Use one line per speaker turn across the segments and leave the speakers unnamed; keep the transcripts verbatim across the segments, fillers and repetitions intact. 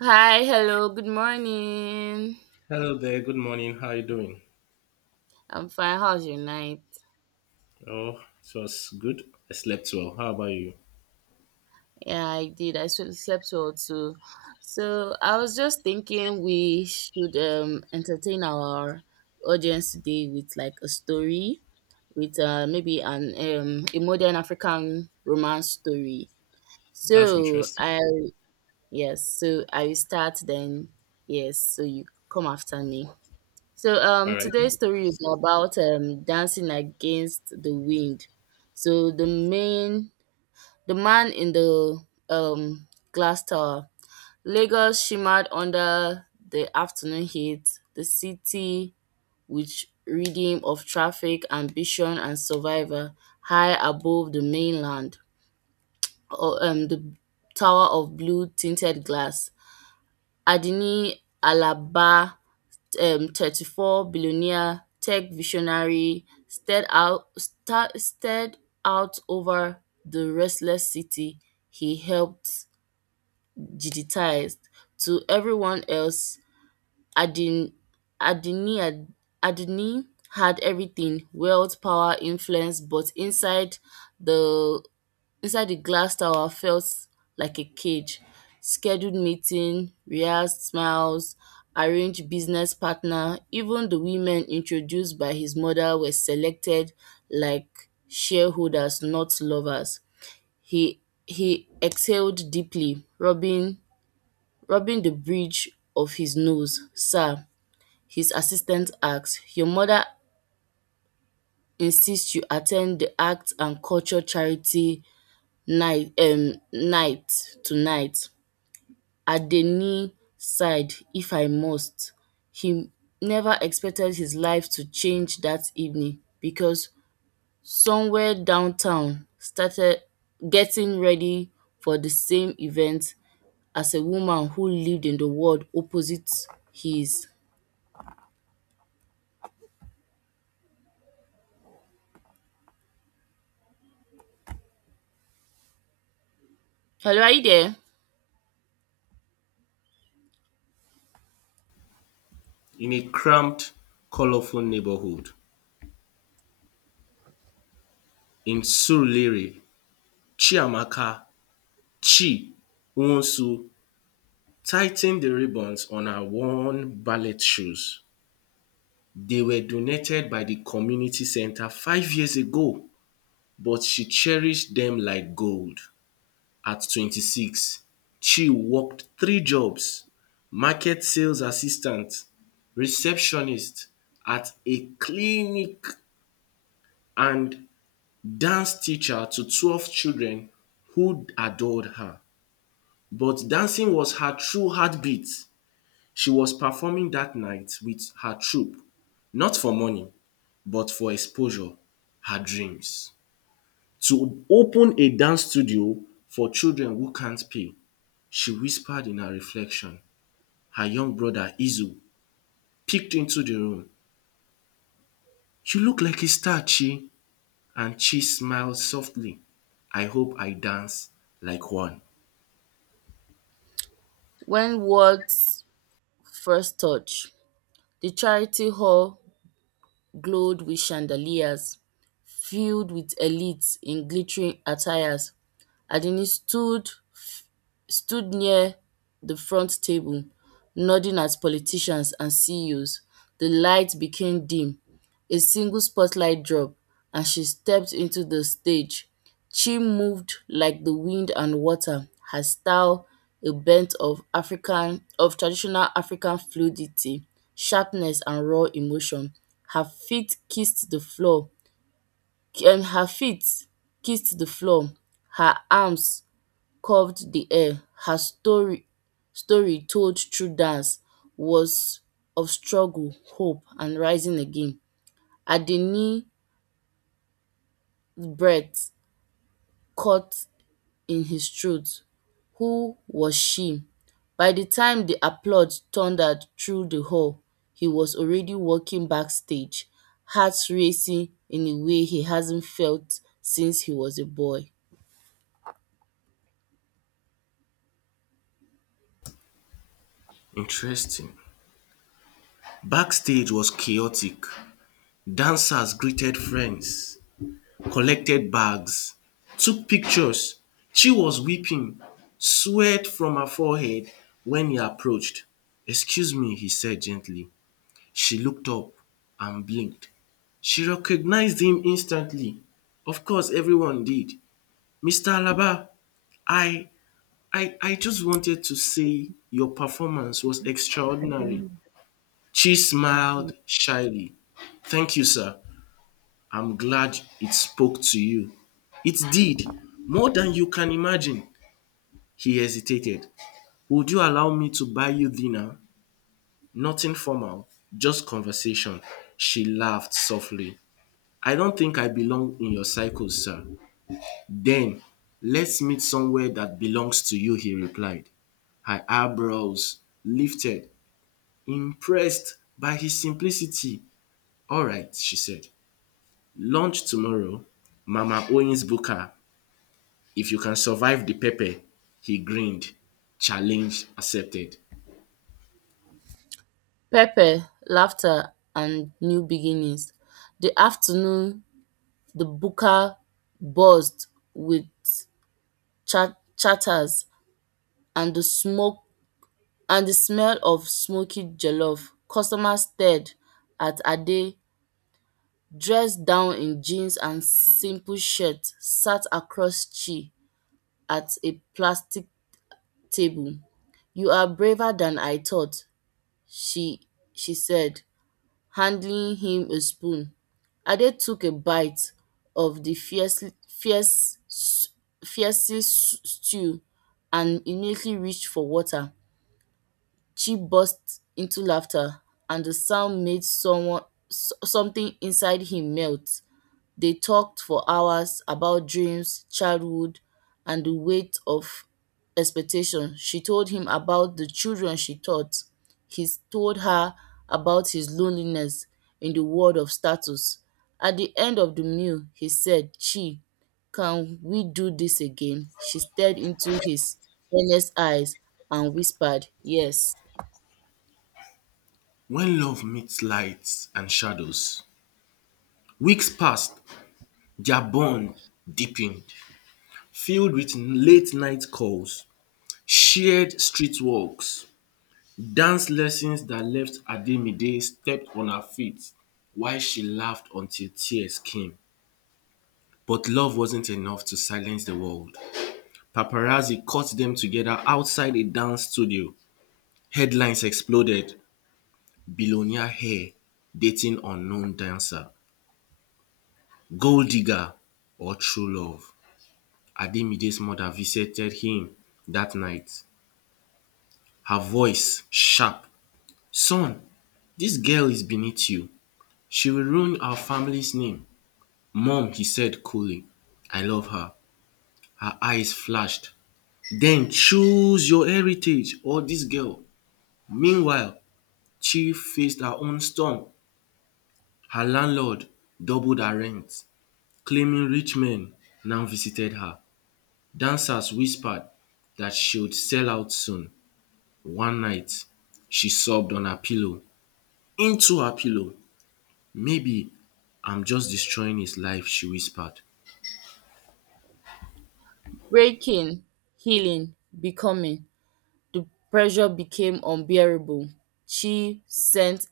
Hi, hello, good morning.
Hello there. Good morning. How are you doing?
I'm fine. How's your night?
Oh, it was good. I slept well. How about you?
Yeah, I did. I sl- slept well too. So I was just thinking we should um entertain our audience today with like a story with uh maybe an um a modern African romance story.
That's
So
interesting.
I Yes, so I will start then. Yes, so you come after me. So
All
um
right.
today's story is about um dancing against the wind. So the main the man in the um glass tower. Lagos shimmered under the afternoon heat, the city which rhythm of traffic, ambition and survival high above the mainland. Or, um the tower of blue tinted glass. Adini Alaba um thirty-four billionaire tech visionary stared out star stared out over the restless city he helped digitize. To everyone else, Adin Adini had- Adini had everything: wealth, power, influence, but inside the inside the glass tower felt like a cage. Scheduled meeting, rehearsed smiles, arranged business partner, even the women introduced by his mother were selected like shareholders, not lovers. He he exhaled deeply, rubbing rubbing the bridge of his nose. Sir, his assistant asked, your mother insists you attend the arts and culture charity night um night tonight. Adeni sighed, if I must. He never expected his life to change that evening because somewhere downtown started getting ready for the same event as a woman who lived in the world opposite his. Hello, are you there?
In a cramped, colorful neighborhood in Surulere, Chiamaka Chi Wonsu tightened the ribbons on her worn ballet shoes. They were donated by the community center five years ago, but she cherished them like gold. At twenty-six, Chi worked three jobs: market sales assistant, receptionist at a clinic, and dance teacher to twelve children who adored her. But dancing was her true heartbeat. She was performing that night with her troupe, not for money but for exposure, her dreams. To open a dance studio for children who can't pay, she whispered in her reflection. Her young brother Izu peeked into the room. You look like a star, Chi. And Chi smiled softly. I hope I dance like one.
When words first touch, the charity hall glowed with chandeliers, filled with elites in glittering attires. Adenike stood stood near the front table, nodding at politicians and C E Os. The light became dim. A single spotlight dropped, and she stepped into the stage. She moved like the wind and water, her style a bent of African of traditional African fluidity, sharpness and raw emotion. Her feet kissed the floor, and her feet kissed the floor, her arms curved the air, her story story told through dance was of struggle, hope and rising again. Adeni's breath caught in his throat. Who was she? By the time the applause thundered through the hall, he was already walking backstage, heart racing in a way he hasn't felt since he was a boy.
Interesting. Backstage was chaotic. Dancers greeted friends, collected bags, took pictures. Chi was weeping, sweat from her forehead, when he approached. Excuse me, he said gently. She looked up and blinked. She recognized him instantly. Of course, everyone did. mister Alaba, I, I, I just wanted to say your performance was extraordinary.
Adeni
She
Adeni
smiled shyly. Thank you, sir. I'm glad it spoke to you. It did, more than you can imagine. He hesitated. Would you allow me to buy you dinner? Nothing formal, just conversation. She laughed softly. I don't think I belong in your cycle, sir. Then, let's meet somewhere that belongs to you, he replied. Her eyebrows lifted, impressed by his simplicity. All right, she said. Lunch tomorrow, Mama Owens Booker. If you can survive the pepper, he grinned. Challenge accepted.
pepper, laughter and new beginnings, the afternoon the buka buzzed with cha- chatters and the smoke and the smell of smoky jollof. Customers stared at Ade, dressed down in jeans and simple shirt, sat across Chi at a plastic table. "You are braver than I thought," she she said, handing him a spoon. Ade took a bite of the fiercely fierce fiercely stew and immediately reached for water. Chi burst into laughter, and the sound made someone s- something inside him melt. They talked for hours about dreams, childhood, and the weight of expectation. She told him about the children she taught. He told her about his loneliness in the world of status. At the end of the meal, he said, Chi, can we do this again? She stared into his earnest eyes and whispered, yes.
When love meets lights and shadows, weeks passed, their bond deepened, filled with late night calls, shared street walks, dance lessons that left Ademide stepped on her feet while she laughed until tears came. But love wasn't enough to silence the world. Paparazzi caught them together outside a dance studio. Headlines exploded. Billionaire hair dating unknown dancer. Gold digger or true love. Ademide's mother visited him that night. Her voice sharp. Son, this girl is beneath you. She will ruin our family's name. Mom, he said coolly. I love her. Her eyes flashed. Then choose your heritage or dis girl. Meanwhile, Chi faced her own storm. Her landlord doubled her rent, claiming rich men now visited her. Dancers whispered dat she would sell out soon. One night, she sobbed on her pillow, into her pillow. Maybe I'm just destroying his life, she whispered,
Breaking, healing, becoming. The pressure became unbearable, she sent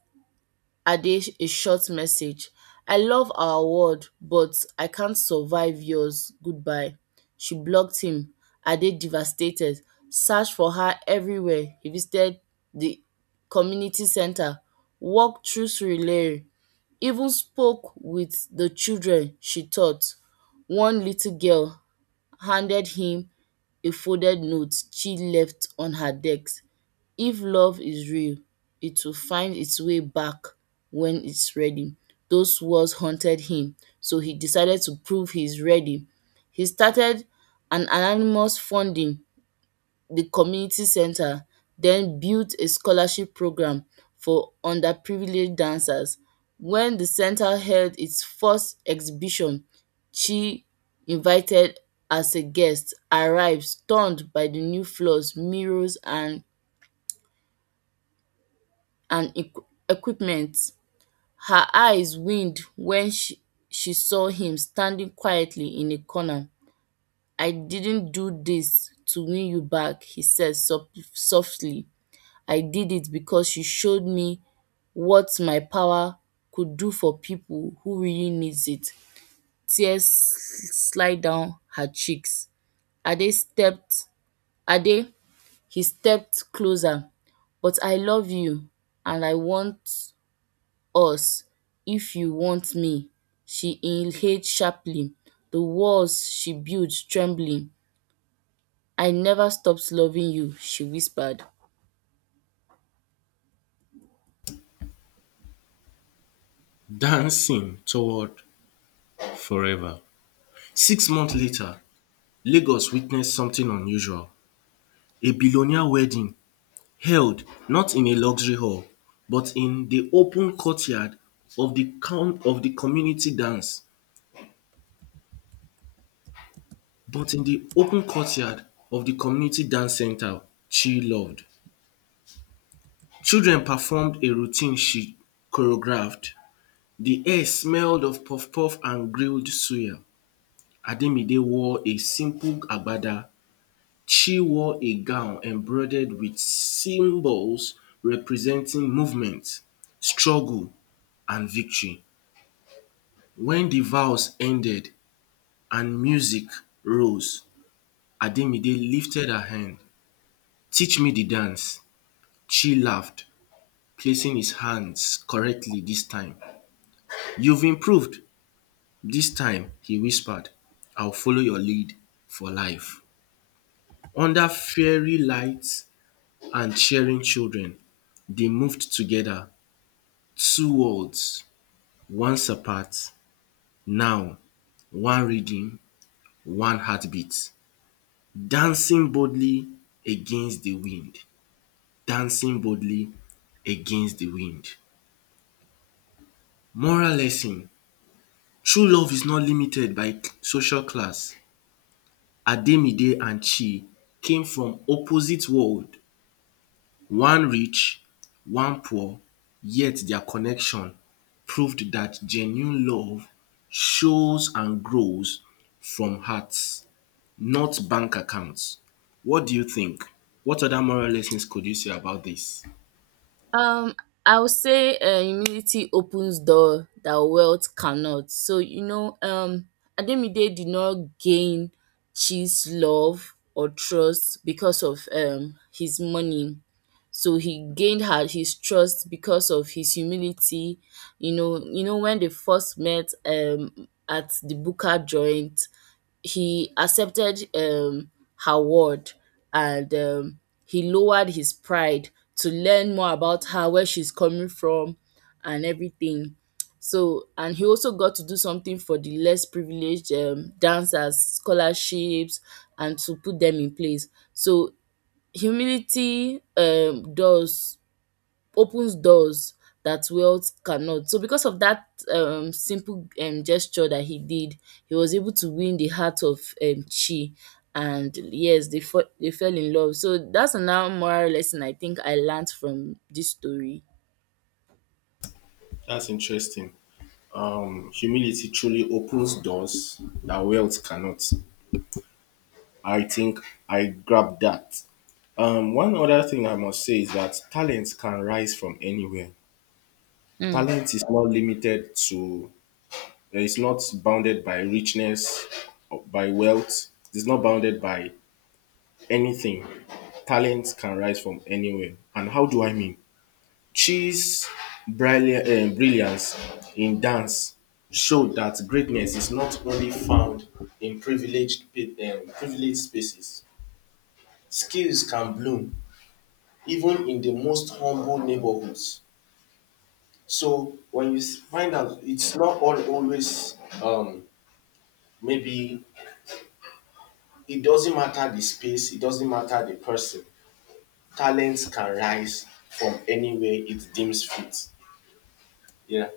Ade a short message: "I love our world but I can't survive yours, goodbye." She blocked him. Ade, devastated, searched for her everywhere, he visited the community center, walked through Surulere, even spoke with the children she taught. One little girl handed him a folded note she left on her desk. If love is real, it will find its way back when it's ready. Those words haunted him, so he decided to prove he's ready. He started an anonymous funding the community center, then built a scholarship program for underprivileged dancers. When the center held its first exhibition, Chi, invited as a guest, arrived stunned by the new floors, mirrors and and equi- equipment. Her eyes widened when she she saw him standing quietly in a corner. "I didn't do this to win you back," he said sof- softly. "I did it because you showed me what my power could do for people who really need it." Tears slid down her cheeks. Ade stepped Ade he stepped closer. "But I love you and I want us if you want me." She inhaled sharply, the walls she built trembling. I never stopped loving you, she whispered.
dancing toward forever. Six months later, Lagos witnessed something unusual. A billionaire wedding held not in a luxury hall but in the open courtyard of the coun of the community dance, but in the open courtyard of the community dance centre she loved. Children performed a routine she choreographed. The air smelled of puff puff and grilled suya. Ademide wore a simple agbada. She wore a gown embroidered with symbols representing movement, struggle and victory. When the vows ended and music rose, Ademide lifted her hand. Teach me the dance. She laughed, placing his hands correctly this time. You've improved. This time, he whispered, I'll follow your lead for life. Under fairy lights and cheering children, they moved together. Two worlds, once apart, now, one rhythm, one heartbeat. Dancing boldly against the wind. Dancing boldly against the wind. Moral lesson, true love is not limited by social class. Ademide and Chi came from opposite worlds, one rich, one poor, yet their connection proved that genuine love shows and grows from hearts, not bank accounts. What do you think? What other moral lessons could you say about this?
Um, I would say uh, humility opens door that wealth cannot. So you know, um, Ademide did not gain Chi's love or trust because of um his money. So he gained her his trust because of his humility. You know, you know when they first met um at the Buka joint, he accepted um, her word and um, he lowered his pride to learn more about her, where she's coming from, and everything. So, and he also got to do something for the less privileged, um, dancers, scholarships, and to put them in place. So, humility um, does opens doors that wealth cannot. So because of that um, simple um, gesture that he did, he was able to win the heart of um, Chi. And yes, they fo- they fell in love. So that's another moral lesson I think I learned from this story.
That's interesting. Um, humility truly opens doors that wealth cannot. I think I grabbed that. Um, one other thing I must say is that talent can rise from anywhere.
Hmm.
Talent is not limited to, it's not bounded by richness, or by wealth, it's not bounded by anything. Talent can rise from anywhere. And how do I mean? Chi's brilliant, um, brilliance in dance showed that greatness is not only found in privileged, pe- um, privileged spaces. Skills can bloom even in the most humble neighborhoods. So when you s- find out, it's not all always, um, maybe it doesn't matter the space, it doesn't matter the person. Talents can rise from anywhere it deems fit. Yeah.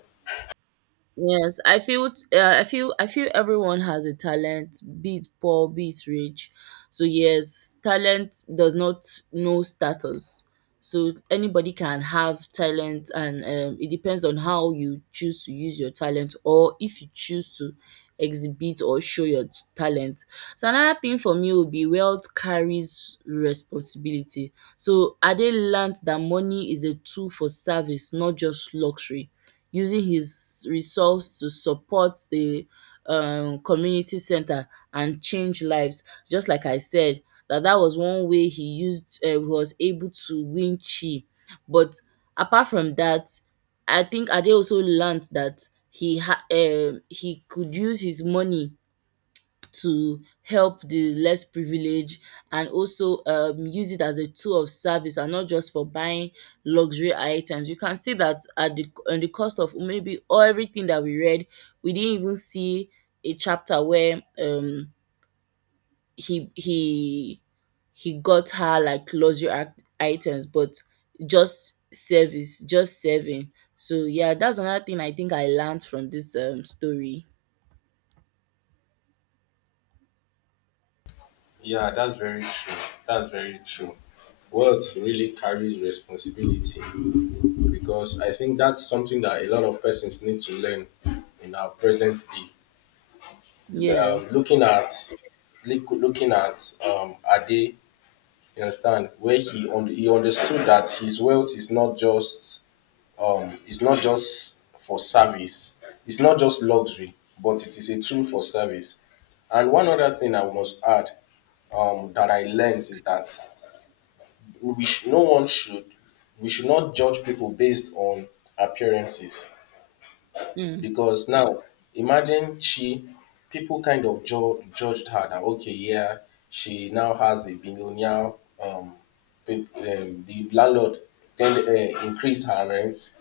Yes, I feel t- uh, I feel I feel everyone has a talent, be it poor, be it rich. So yes, talent does not know status. So anybody can have talent, and um, it depends on how you choose to use your talent, or if you choose to exhibit or show your t- talent. So another thing for me would be wealth carries responsibility. So Ade learned that money is a tool for service, not just luxury, using his resource to support the um, community center and change lives. Just like I said, that that was one way he used, uh, was able to win Chi. But apart from that, I think Ade also learned that he ha- um he could use his money to help the less privileged and also um, use it as a tool of service and not just for buying luxury items. You can see that at the on the cost of maybe all everything that we read, we didn't even see a chapter where um he he he got her like luxury ac- items, but just service, just serving. So yeah, that's another thing I think I learned from this um story.
Yeah, that's very true. That's very true. Wealth really carries responsibility because I think that's something that a lot of persons need to learn in our present day. Um,
Yes.
looking at look- looking at um, Ade, you understand where he un- he understood that his wealth is not just, um it's not just for service, it's not just luxury, but it is a tool for service. And one other thing I must add, um, that I learned is that we sh- no one should we should not judge people based on appearances
Mm.
because now imagine she people kind of ju- judged her that okay, yeah, she now has a billionaire, um, pe- um the landlord then uh, increased her rent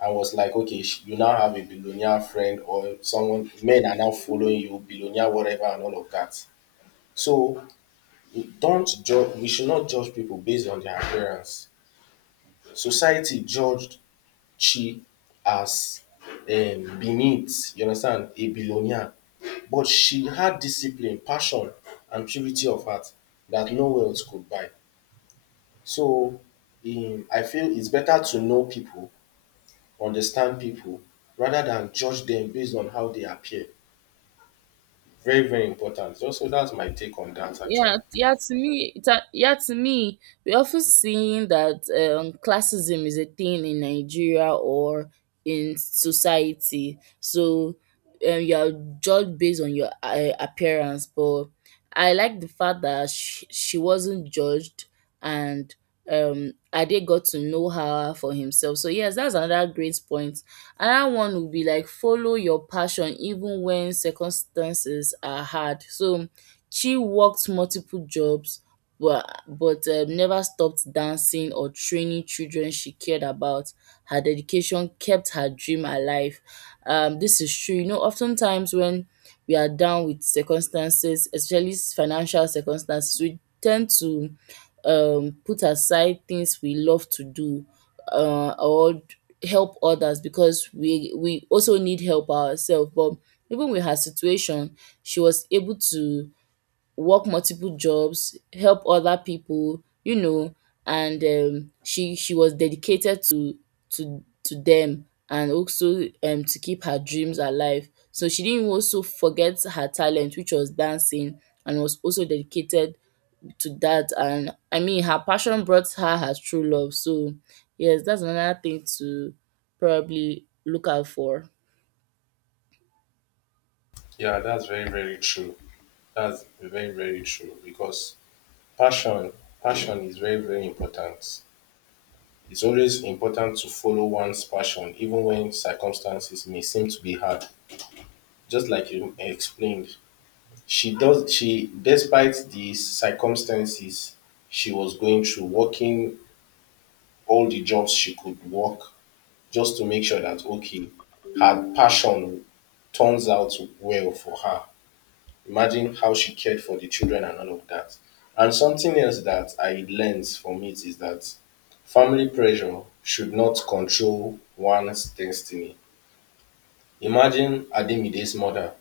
and was like okay, sh, you now have a billionaire friend or someone, men are now following you billionaire whatever and all of that. So don't judge we should not judge people based on their appearance. Society judged Chi as um beneath, you understand, a billionaire. But she had discipline, passion and purity of heart that no wealth could buy. So um I feel it's better to know people, understand people rather than judge them based on how they appear. Very, very important. So so that's my take on dat
Yeah,
actually.
yeah. To me, it's a, yeah. To me, we often seeing that um, classism is a thing in Nigeria or in society. So um, you are judged based on your uh, appearance. But I like the fact that she, she wasn't judged, and um, Ade got to know her for himself. So yes, that's another great point. Another one would be like follow your passion even when circumstances are hard. So she worked multiple jobs but but um, never stopped dancing or training children she cared about. Her dedication kept her dream alive. Um, this is true. You know, oftentimes when we are down with circumstances, especially financial circumstances, we tend to um, put aside things we love to do uh, or help others because we we also need help ourselves. But even with her situation, she was able to work multiple jobs, help other people, you know, and um, she she was dedicated to to to them and also um, to keep her dreams alive. So she didn't also forget her talent, which was dancing, and was also dedicated to that. And I mean, her passion brought her her true love. So yes, that's another thing to probably look out for.
Yeah, that's very, very true. That's very, very true because passion passion is very, very important. It's always important to follow one's passion even when circumstances may seem to be hard. Just like you explained, she does she, despite the circumstances she was going through, working all the jobs she could work just to make sure that okay, her passion turns out well for her. Imagine how she cared for the children and all of that. And something else that I learned from it is that family pressure should not control one's destiny. Imagine Ademide's mother,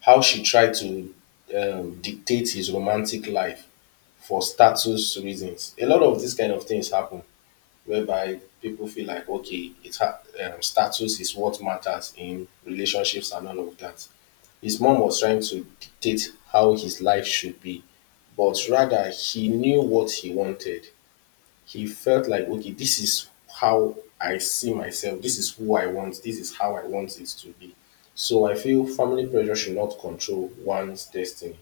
how she tried to um, dictate his romantic life for status reasons. A lot of these kind of things happen whereby people feel like, okay, it's ha- um, status is what matters in relationships and all of that. His mom was trying to dictate how his life should be, but rather he knew what he wanted. He felt like, okay, this is how I see myself. This is who I want. This is how I want it to be. So I feel family pressure should not control one's destiny.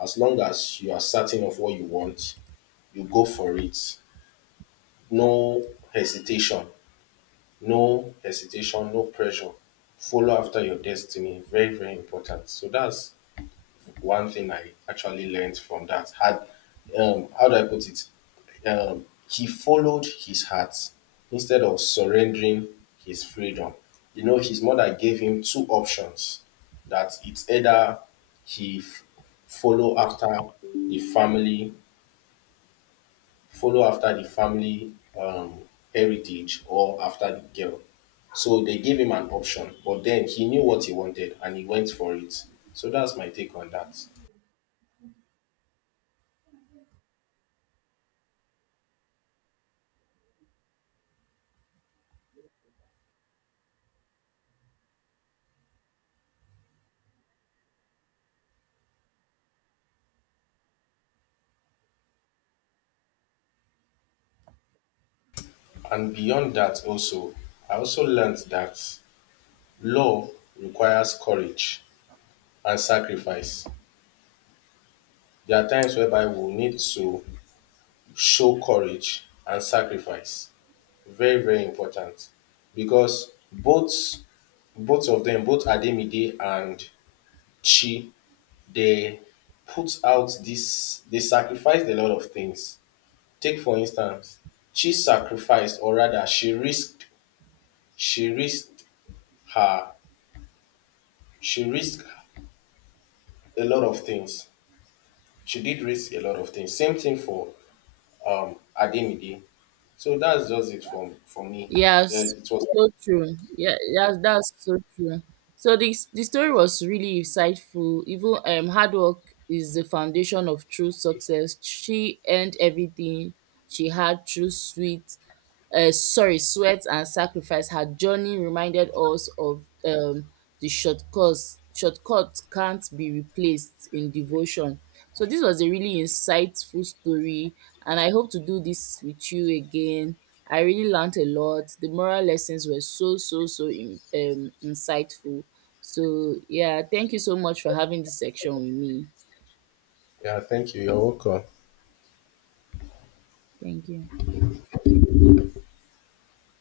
As long as you are certain of what you want, you go for it. No hesitation. No hesitation, no pressure. Follow after your destiny. Very, very important. So that's one thing I actually learned from that had, um how do I put it? Um he followed his heart instead of surrendering his freedom. You know, his mother gave him two options, that it's either he f- follow after the family, follow after the family, um, heritage or after the girl. So they gave him an option, but then he knew what he wanted and he went for it. So that's my take on that. And beyond that also, I also learned that love requires courage and sacrifice. There are times whereby we need to show courage and sacrifice. Very, very important. Because both both of them, both Ademide and Chi, they put out this they sacrificed a lot of things. Take for instance, Chi sacrificed or rather she risked she risked her she risked a lot of things. She did raise a lot of things. Same thing for um Ademide. So that's just it from for me. Yeah,
Yes,
it was
so true. Yeah, yes, that's so true. So this the story was really insightful. Even um hard work is the foundation of true success. She earned everything she had through sweet uh, sorry, sweat and sacrifice, her journey reminded us of um, the shortcuts. Shortcut can't be replaced in devotion. So this was a really insightful story, and I hope to do this with you again. I really learned a lot. The moral lessons were so so so in, um, insightful. So yeah, thank you so much for having this section with me.
yeah, thank you. You're welcome.
Thank you.